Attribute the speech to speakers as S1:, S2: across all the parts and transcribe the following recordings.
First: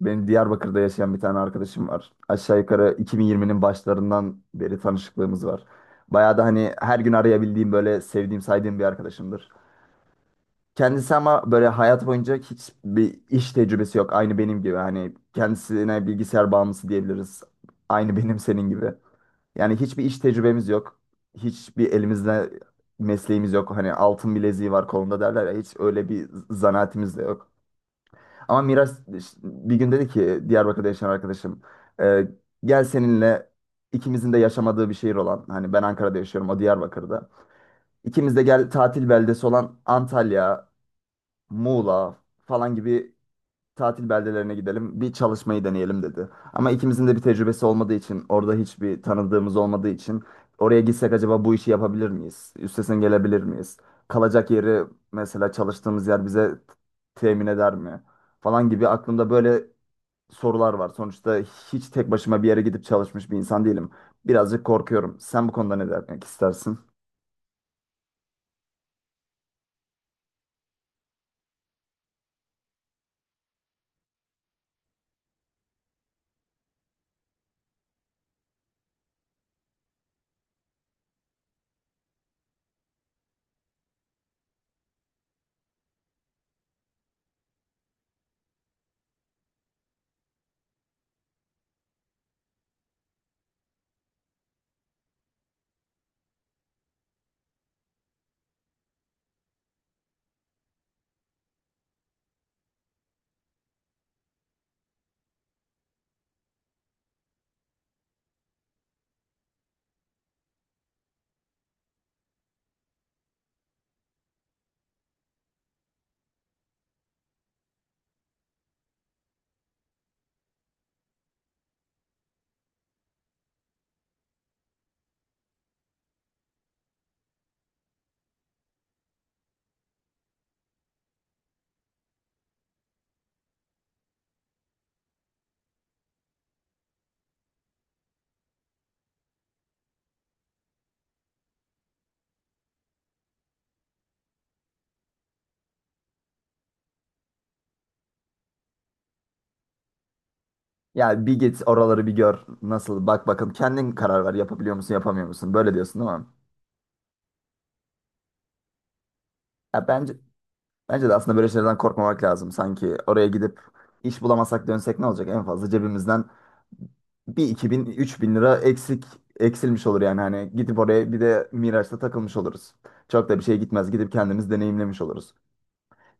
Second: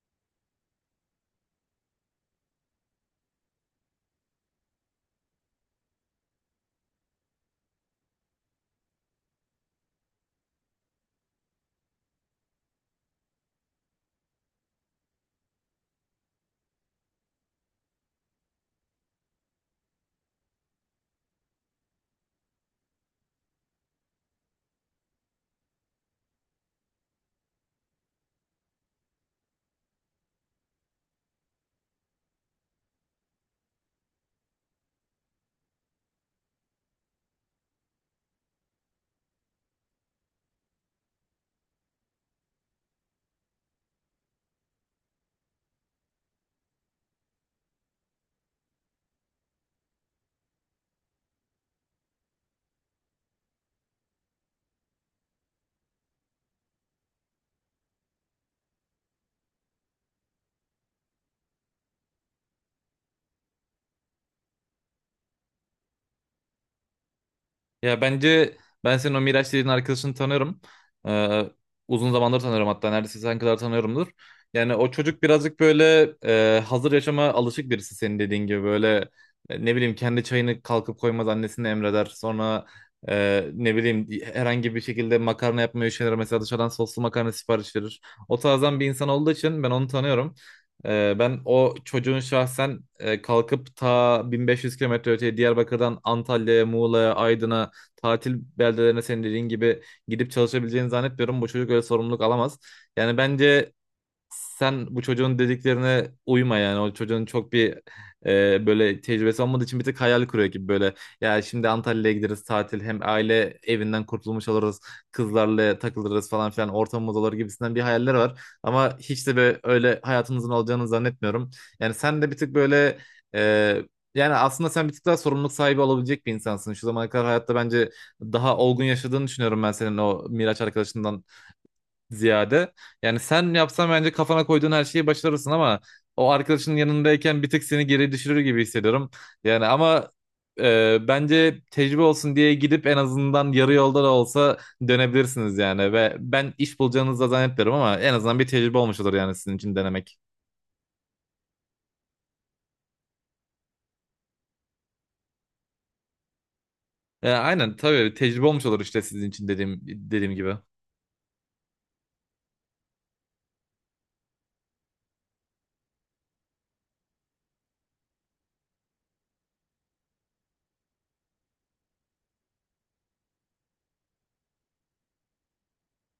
S1: Benim Diyarbakır'da yaşayan bir tane arkadaşım var. Aşağı yukarı 2020'nin başlarından beri tanışıklığımız var. Bayağı da hani her gün arayabildiğim böyle sevdiğim saydığım bir arkadaşımdır. Kendisi ama böyle hayat boyunca hiçbir iş tecrübesi yok. Aynı benim gibi hani kendisine bilgisayar bağımlısı diyebiliriz. Aynı benim senin gibi. Yani hiçbir iş tecrübemiz yok. Hiçbir elimizde mesleğimiz yok. Hani altın bileziği var kolunda derler ya hiç öyle bir zanaatimiz de yok. Ama Miraç bir gün dedi ki Diyarbakır'da yaşayan arkadaşım e, gel seninle ikimizin de yaşamadığı bir şehir olan hani ben Ankara'da yaşıyorum o Diyarbakır'da. İkimiz de gel tatil beldesi olan Antalya, Muğla falan gibi tatil beldelerine gidelim bir çalışmayı deneyelim dedi. Ama ikimizin de bir tecrübesi olmadığı için orada hiçbir tanıdığımız olmadığı için oraya gitsek acaba bu işi yapabilir miyiz? Üstesinden gelebilir miyiz? Kalacak yeri mesela çalıştığımız yer bize temin eder mi, falan gibi aklımda böyle sorular var. Sonuçta hiç tek başıma bir yere gidip çalışmış bir insan değilim. Birazcık korkuyorum. Sen bu konuda ne demek istersin?
S2: Ya bence ben senin o Miraç dediğin arkadaşını tanıyorum. Ee, Uzun zamandır tanıyorum hatta neredeyse sen kadar tanıyorumdur. Yani o çocuk birazcık böyle hazır yaşama alışık birisi senin dediğin gibi böyle ne bileyim kendi çayını kalkıp koymaz annesine emreder. Sonra ne bileyim herhangi bir şekilde makarna yapmayı şeyler mesela dışarıdan soslu makarna sipariş verir. O tarzdan bir insan olduğu için ben onu tanıyorum. Ben o çocuğun şahsen kalkıp ta 1500 kilometre öteye Diyarbakır'dan Antalya'ya, Muğla'ya, Aydın'a tatil beldelerine senin dediğin gibi gidip çalışabileceğini zannetmiyorum. Bu çocuk öyle sorumluluk alamaz. Yani bence sen bu çocuğun dediklerine uyma yani o çocuğun çok bir böyle tecrübesi olmadığı için bir tık hayal kuruyor gibi böyle ya şimdi Antalya'ya gideriz tatil hem aile evinden kurtulmuş oluruz kızlarla takılırız falan filan ortamımız olur gibisinden bir hayaller var ama hiç de böyle öyle hayatınızın olacağını zannetmiyorum yani sen de bir tık böyle e, yani aslında sen bir tık daha sorumluluk sahibi olabilecek bir insansın. Şu zamana kadar hayatta bence daha olgun yaşadığını düşünüyorum ben senin o Miraç arkadaşından ziyade. Yani sen yapsan bence kafana koyduğun her şeyi başarırsın ama o arkadaşının yanındayken bir tık seni geri düşürür gibi hissediyorum. Yani ama bence tecrübe olsun diye gidip en azından yarı yolda da olsa dönebilirsiniz yani ve ben iş bulacağınızı da zannetmiyorum ama en azından bir tecrübe olmuş olur yani sizin için denemek.
S1: Yani bir git oraları bir gör. Nasıl? Bak bakalım kendin karar ver. Yapabiliyor musun, yapamıyor musun? Böyle diyorsun değil mi?
S2: Aynen tabii tecrübe olmuş olur işte sizin için dediğim
S1: Ya bence
S2: dediğim gibi.
S1: bence de aslında böyle şeylerden korkmamak lazım. Sanki oraya gidip iş bulamasak dönsek ne olacak? En fazla cebimizden bir iki bin üç bin lira eksik eksilmiş olur yani hani gidip oraya bir de Miraç'ta takılmış oluruz. Çok da bir şey gitmez. Gidip kendimiz deneyimlemiş oluruz.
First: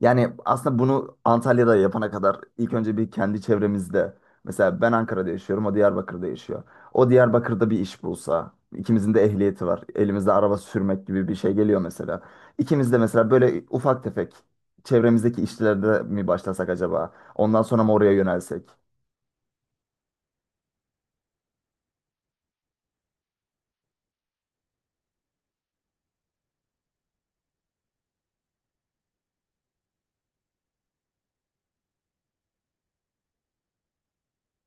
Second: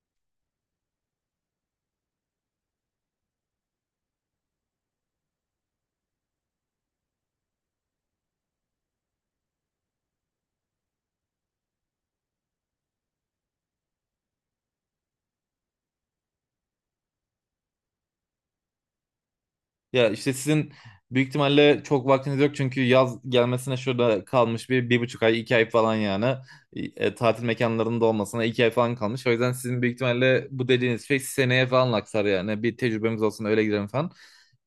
S1: Yani aslında bunu Antalya'da yapana kadar ilk önce bir kendi çevremizde. Mesela ben Ankara'da yaşıyorum, o Diyarbakır'da yaşıyor. O Diyarbakır'da bir iş bulsa, ikimizin de ehliyeti var. Elimizde araba sürmek gibi bir şey geliyor mesela. İkimiz de mesela böyle ufak tefek çevremizdeki işlerde mi başlasak acaba? Ondan sonra mı oraya yönelsek?
S2: Ya işte sizin büyük ihtimalle çok vaktiniz yok çünkü yaz gelmesine şurada kalmış bir, bir buçuk ay, iki ay falan yani. Tatil mekanlarının da olmasına iki ay falan kalmış. O yüzden sizin büyük ihtimalle bu dediğiniz şey seneye falan aksar yani. Bir tecrübemiz olsun öyle gidelim falan.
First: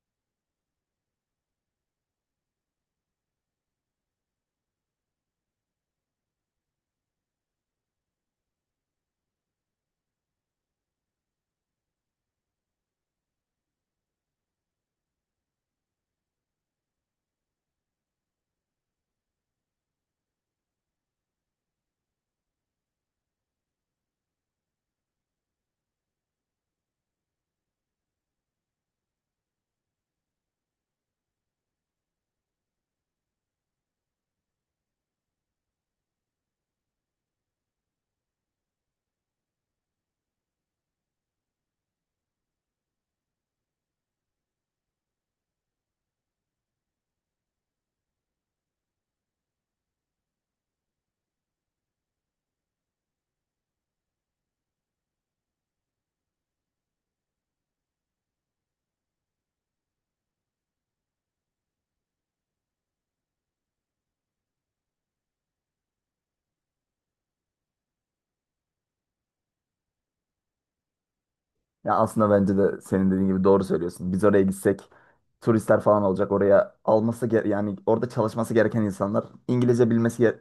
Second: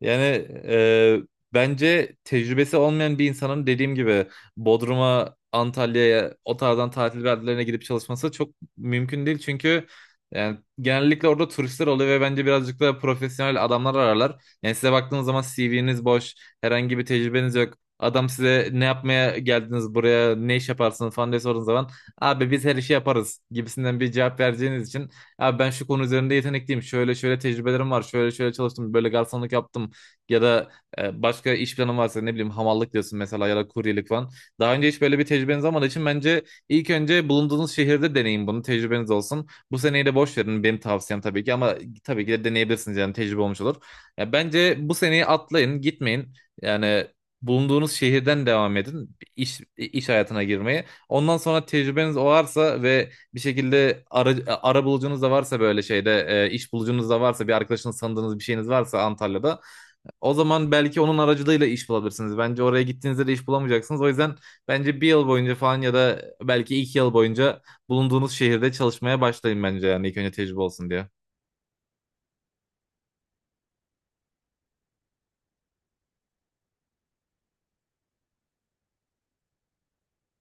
S2: Yani e, bence tecrübesi olmayan bir insanın dediğim gibi Bodrum'a, Antalya'ya o tarzdan tatil beldelerine gidip çalışması çok mümkün değil. Çünkü yani genellikle orada turistler oluyor ve bence birazcık da profesyonel adamlar ararlar. Yani size baktığınız zaman CV'niz boş, herhangi bir tecrübeniz yok. Adam size ne yapmaya geldiniz buraya, ne iş yaparsınız falan diye sorduğunuz zaman abi biz her işi yaparız gibisinden bir cevap vereceğiniz için abi ben şu konu üzerinde yetenekliyim, şöyle şöyle tecrübelerim var, şöyle şöyle çalıştım, böyle garsonluk yaptım ya da başka iş planım varsa ne bileyim hamallık diyorsun mesela ya da kuryelik falan. Daha önce hiç böyle bir tecrübeniz olmadığı için bence ilk önce bulunduğunuz şehirde deneyin bunu, tecrübeniz olsun. Bu seneyi de boş verin benim tavsiyem tabii ki ama tabii ki de deneyebilirsiniz yani tecrübe olmuş olur. Ya bence bu seneyi atlayın, gitmeyin. Yani bulunduğunuz şehirden devam edin iş hayatına girmeye. Ondan sonra tecrübeniz varsa ve bir şekilde ara bulucunuz da varsa böyle şeyde iş bulucunuz da varsa bir arkadaşınız sandığınız bir şeyiniz varsa Antalya'da o zaman belki onun aracılığıyla iş bulabilirsiniz. Bence oraya gittiğinizde de iş bulamayacaksınız. O yüzden bence bir yıl boyunca falan ya da belki iki yıl boyunca bulunduğunuz şehirde çalışmaya başlayın bence yani ilk önce tecrübe olsun diye.
S1: Ya aslında bence de senin dediğin gibi doğru söylüyorsun. Biz oraya gitsek turistler falan olacak. Oraya yani orada çalışması gereken insanlar İngilizce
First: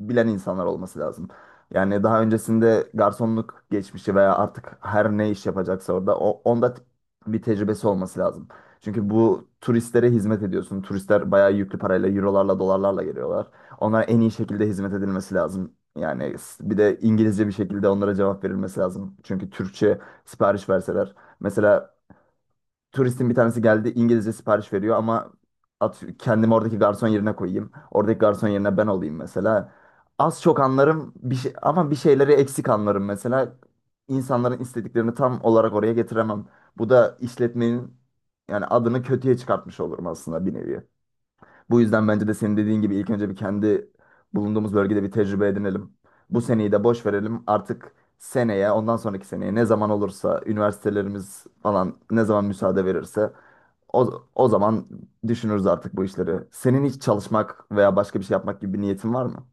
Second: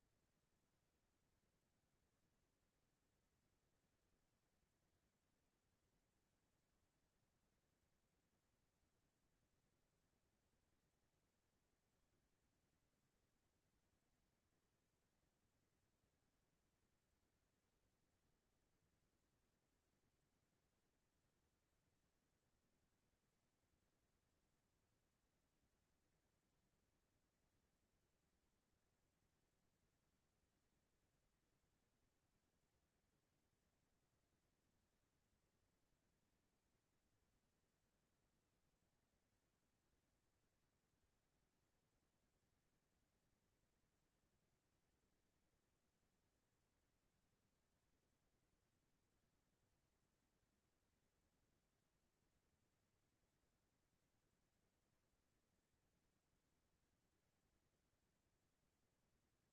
S1: bilen insanlar olması lazım. Yani daha öncesinde garsonluk geçmişi veya artık her ne iş yapacaksa orada onda bir tecrübesi olması lazım. Çünkü bu turistlere hizmet ediyorsun. Turistler bayağı yüklü parayla, eurolarla, dolarlarla geliyorlar. Onlara en iyi şekilde hizmet edilmesi lazım. Yani bir de İngilizce bir şekilde onlara cevap verilmesi lazım. Çünkü Türkçe sipariş verseler. Mesela turistin bir tanesi geldi İngilizce sipariş veriyor ama kendimi oradaki garson yerine koyayım. Oradaki garson yerine ben olayım mesela. Az çok anlarım bir şey, ama bir şeyleri eksik anlarım mesela. İnsanların istediklerini tam olarak oraya getiremem. Bu da işletmenin yani adını kötüye çıkartmış olurum aslında bir nevi. Bu yüzden bence de senin dediğin gibi ilk önce bir kendi bulunduğumuz bölgede bir tecrübe edinelim. Bu seneyi de boş verelim. Artık seneye, ondan sonraki seneye ne zaman olursa, üniversitelerimiz falan ne zaman müsaade verirse o zaman düşünürüz artık bu işleri. Senin hiç çalışmak veya başka bir şey yapmak gibi bir niyetin var mı?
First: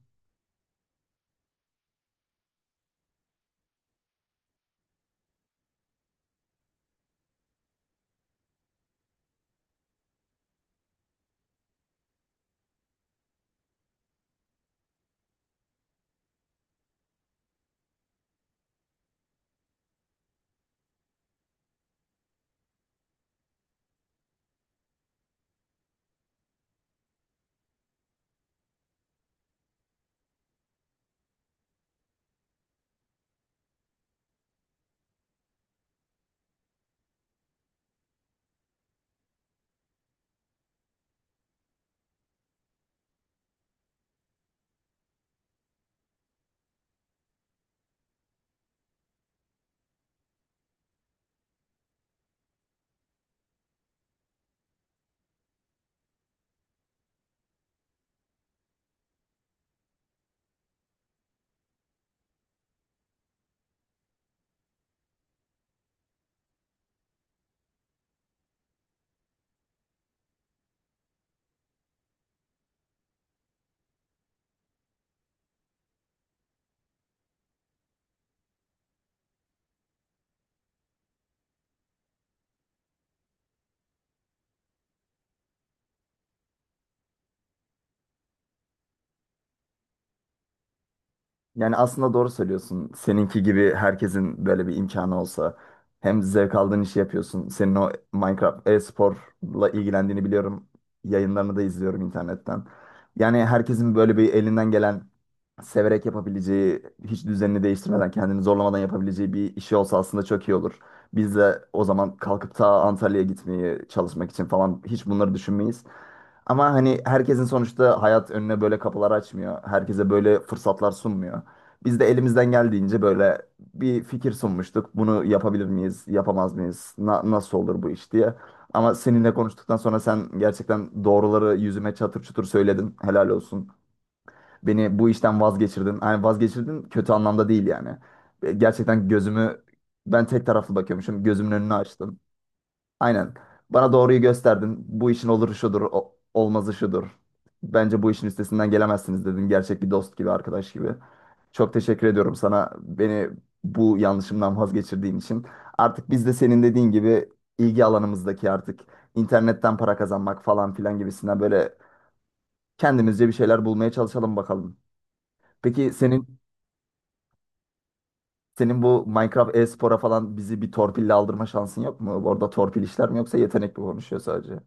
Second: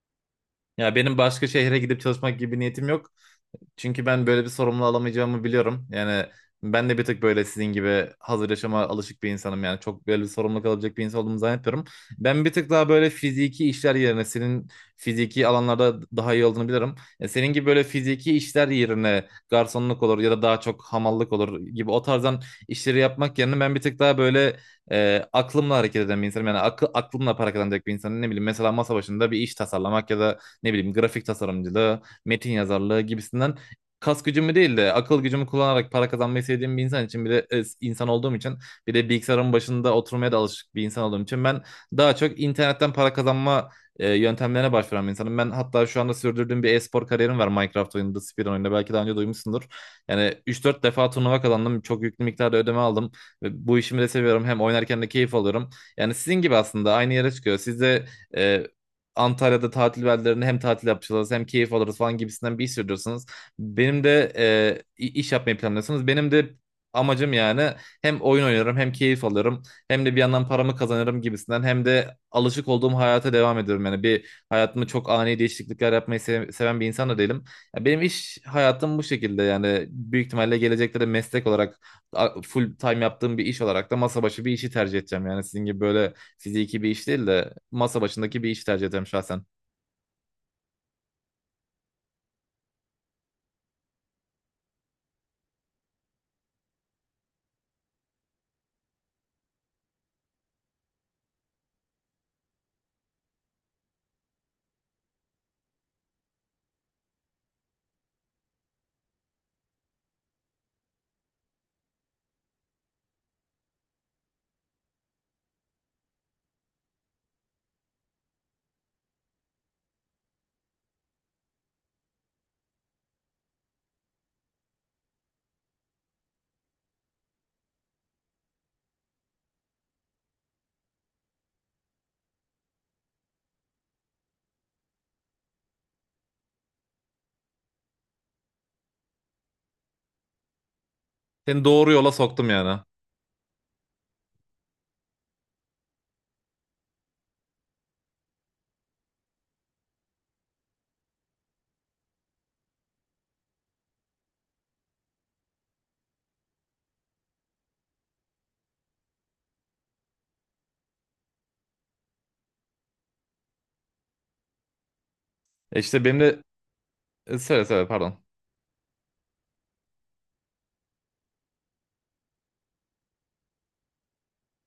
S2: Ya benim başka şehre gidip çalışmak gibi bir niyetim yok. Çünkü ben böyle bir sorumluluğu alamayacağımı biliyorum. Yani ben de bir tık böyle sizin gibi hazır yaşama alışık bir insanım. Yani çok böyle bir sorumluluk alabilecek bir insan olduğumu zannetmiyorum. Ben bir tık daha böyle fiziki işler yerine senin fiziki alanlarda daha iyi olduğunu bilirim. Senin gibi böyle fiziki işler yerine garsonluk olur ya da daha çok hamallık olur gibi o tarzdan işleri yapmak yerine ben bir tık daha böyle aklımla hareket eden bir insanım. Yani aklımla para kazanacak bir insanım. Ne bileyim mesela masa başında bir iş tasarlamak ya da ne bileyim grafik tasarımcılığı, metin yazarlığı gibisinden kas gücümü değil de akıl gücümü kullanarak para kazanmayı sevdiğim bir insan için bir de insan olduğum için bir de bilgisayarın başında oturmaya da alışık bir insan olduğum için ben daha çok internetten para kazanma yöntemlerine başvuran bir insanım. Ben hatta şu anda sürdürdüğüm bir e-spor kariyerim var Minecraft oyununda, Speedrun oyununda. Belki daha önce duymuşsundur. Yani üç dört defa turnuva kazandım. Çok yüklü miktarda ödeme aldım. Ve bu işimi de seviyorum. Hem oynarken de keyif alıyorum. Yani sizin gibi aslında aynı yere çıkıyor. Siz de e, Antalya'da tatil beldelerinde hem tatil yapacağız hem keyif alırız falan gibisinden bir iş sürdürüyorsunuz. Benim de iş yapmayı planlıyorsunuz. Benim de amacım yani hem oyun oynarım hem keyif alırım hem de bir yandan paramı kazanırım gibisinden hem de alışık olduğum hayata devam ediyorum. Yani bir hayatımı çok ani değişiklikler yapmayı seven bir insan da değilim. Ya benim iş hayatım bu şekilde yani büyük ihtimalle gelecekte de meslek olarak full time yaptığım bir iş olarak da masa başı bir işi tercih edeceğim. Yani sizin gibi böyle fiziki bir iş değil de masa başındaki bir işi tercih edeceğim şahsen.
S1: Yani aslında doğru söylüyorsun. Seninki gibi herkesin böyle bir imkanı olsa hem zevk aldığın işi yapıyorsun. Senin o Minecraft e-sporla ilgilendiğini biliyorum. Yayınlarını da izliyorum internetten. Yani herkesin böyle bir elinden gelen severek yapabileceği, hiç düzenini değiştirmeden, kendini zorlamadan yapabileceği bir işi olsa aslında çok iyi olur. Biz de o zaman kalkıp ta Antalya'ya gitmeyi çalışmak için falan hiç bunları düşünmeyiz. Ama hani herkesin sonuçta hayat önüne böyle kapılar açmıyor. Herkese böyle fırsatlar sunmuyor. Biz de elimizden geldiğince böyle bir fikir sunmuştuk. Bunu yapabilir miyiz, yapamaz mıyız, nasıl olur bu iş diye. Ama seninle konuştuktan sonra sen gerçekten doğruları yüzüme çatır çutur söyledin. Helal olsun. Beni bu işten vazgeçirdin. Yani vazgeçirdin kötü anlamda değil yani. Gerçekten gözümü ben tek taraflı bakıyormuşum. Gözümün
S2: Seni
S1: önünü
S2: doğru yola
S1: açtın.
S2: soktum yani.
S1: Aynen. Bana doğruyu gösterdin. Bu işin oluru şudur, olmazı şudur. Bence bu işin üstesinden gelemezsiniz dedin. Gerçek bir dost gibi, arkadaş gibi. Çok teşekkür ediyorum sana beni bu yanlışımdan vazgeçirdiğin için. Artık biz de senin dediğin gibi ilgi alanımızdaki artık internetten para kazanmak falan filan gibisinden böyle kendimizce bir şeyler bulmaya çalışalım bakalım. Peki
S2: İşte benim
S1: senin
S2: de söyle pardon.
S1: senin bu Minecraft e-spora falan bizi bir torpille aldırma şansın yok mu? Orada torpil işler mi yoksa yetenek mi konuşuyor sadece?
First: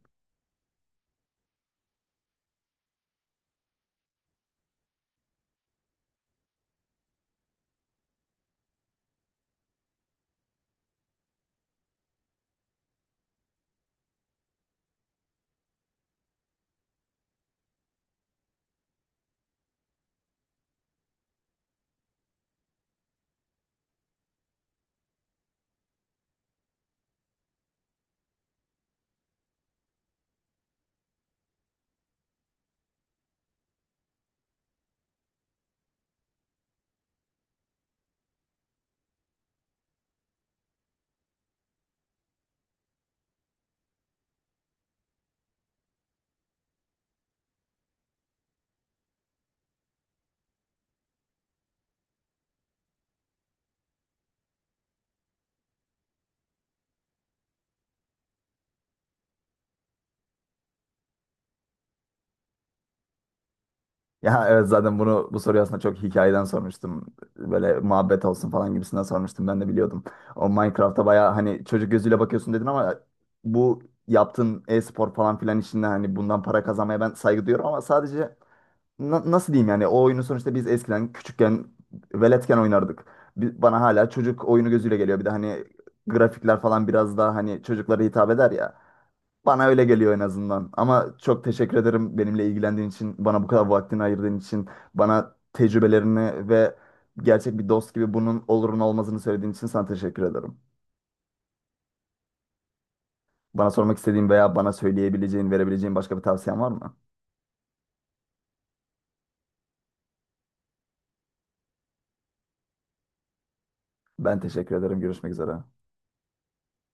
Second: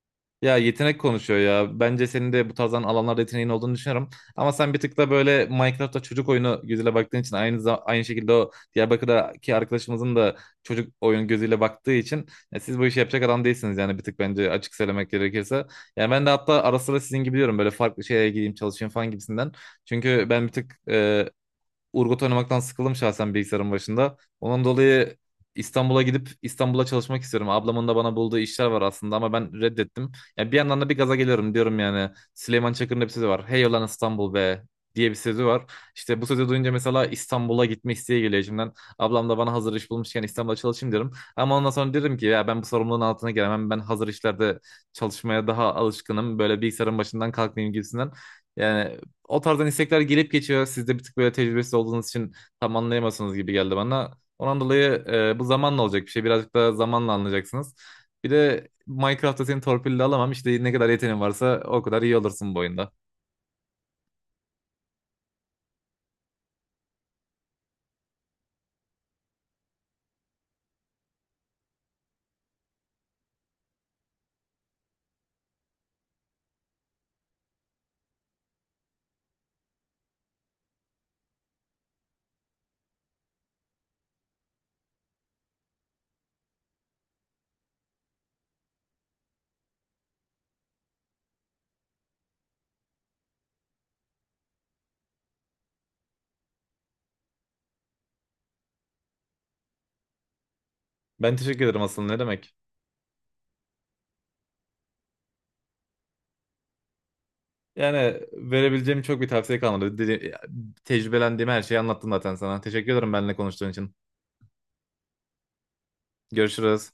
S2: Ya yetenek konuşuyor ya. Bence senin de bu tarzdan alanlarda yeteneğin olduğunu düşünüyorum. Ama sen bir tık da böyle Minecraft'ta çocuk oyunu gözüyle baktığın için aynı şekilde o Diyarbakır'daki arkadaşımızın da çocuk oyun gözüyle baktığı için ya siz bu işi yapacak adam değilsiniz yani bir tık bence açık söylemek gerekirse. Yani ben de hatta ara sıra sizin gibi diyorum böyle farklı şeye gideyim çalışayım falan gibisinden. Çünkü ben bir tık Urgot oynamaktan sıkıldım şahsen bilgisayarın başında. Onun dolayı İstanbul'a gidip İstanbul'a çalışmak istiyorum. Ablamın da bana bulduğu işler var aslında ama ben reddettim. Yani bir yandan da bir gaza geliyorum diyorum yani. Süleyman Çakır'ın da bir sözü var. Hey ulan İstanbul be diye bir sözü var. İşte bu sözü duyunca mesela İstanbul'a gitme isteği geliyor içimden. Ablam da bana hazır iş bulmuşken İstanbul'a çalışayım diyorum. Ama ondan sonra dedim ki ya ben bu sorumluluğun altına gelemem. Ben hazır işlerde çalışmaya daha alışkınım. Böyle bilgisayarın başından kalkmayayım gibisinden. Yani o tarzdan istekler gelip geçiyor. Siz de bir tık böyle tecrübesiz olduğunuz için tam anlayamazsınız gibi geldi bana. Ondan dolayı bu zamanla olacak bir şey. Birazcık daha zamanla anlayacaksınız. Bir de Minecraft'ta seni torpille alamam. İşte ne kadar yeteneğin varsa o kadar iyi olursun bu oyunda.
S1: Ya evet zaten bunu bu soruyu aslında çok hikayeden sormuştum. Böyle muhabbet olsun falan gibisinden sormuştum. Ben de biliyordum. O Minecraft'a bayağı hani çocuk gözüyle bakıyorsun dedin ama bu yaptığın e-spor falan filan işinde hani bundan para kazanmaya ben saygı duyuyorum ama sadece nasıl diyeyim yani o oyunu sonuçta biz eskiden küçükken veletken oynardık. Bana hala çocuk oyunu gözüyle geliyor. Bir de hani grafikler falan biraz daha hani çocuklara hitap eder ya. Bana öyle geliyor en azından. Ama çok teşekkür ederim benimle ilgilendiğin için, bana bu kadar vaktini ayırdığın için, bana tecrübelerini ve gerçek bir dost gibi bunun olurun olmazını söylediğin için sana teşekkür ederim.
S2: Ben teşekkür ederim aslında ne demek.
S1: Bana sormak istediğin veya bana söyleyebileceğin, verebileceğin başka bir tavsiyen var mı?
S2: Yani verebileceğim çok bir tavsiye kalmadı. Tecrübelendiğim her şeyi anlattım zaten sana. Teşekkür ederim benimle konuştuğun için.
S1: Ben teşekkür ederim. Görüşmek üzere.
S2: Görüşürüz.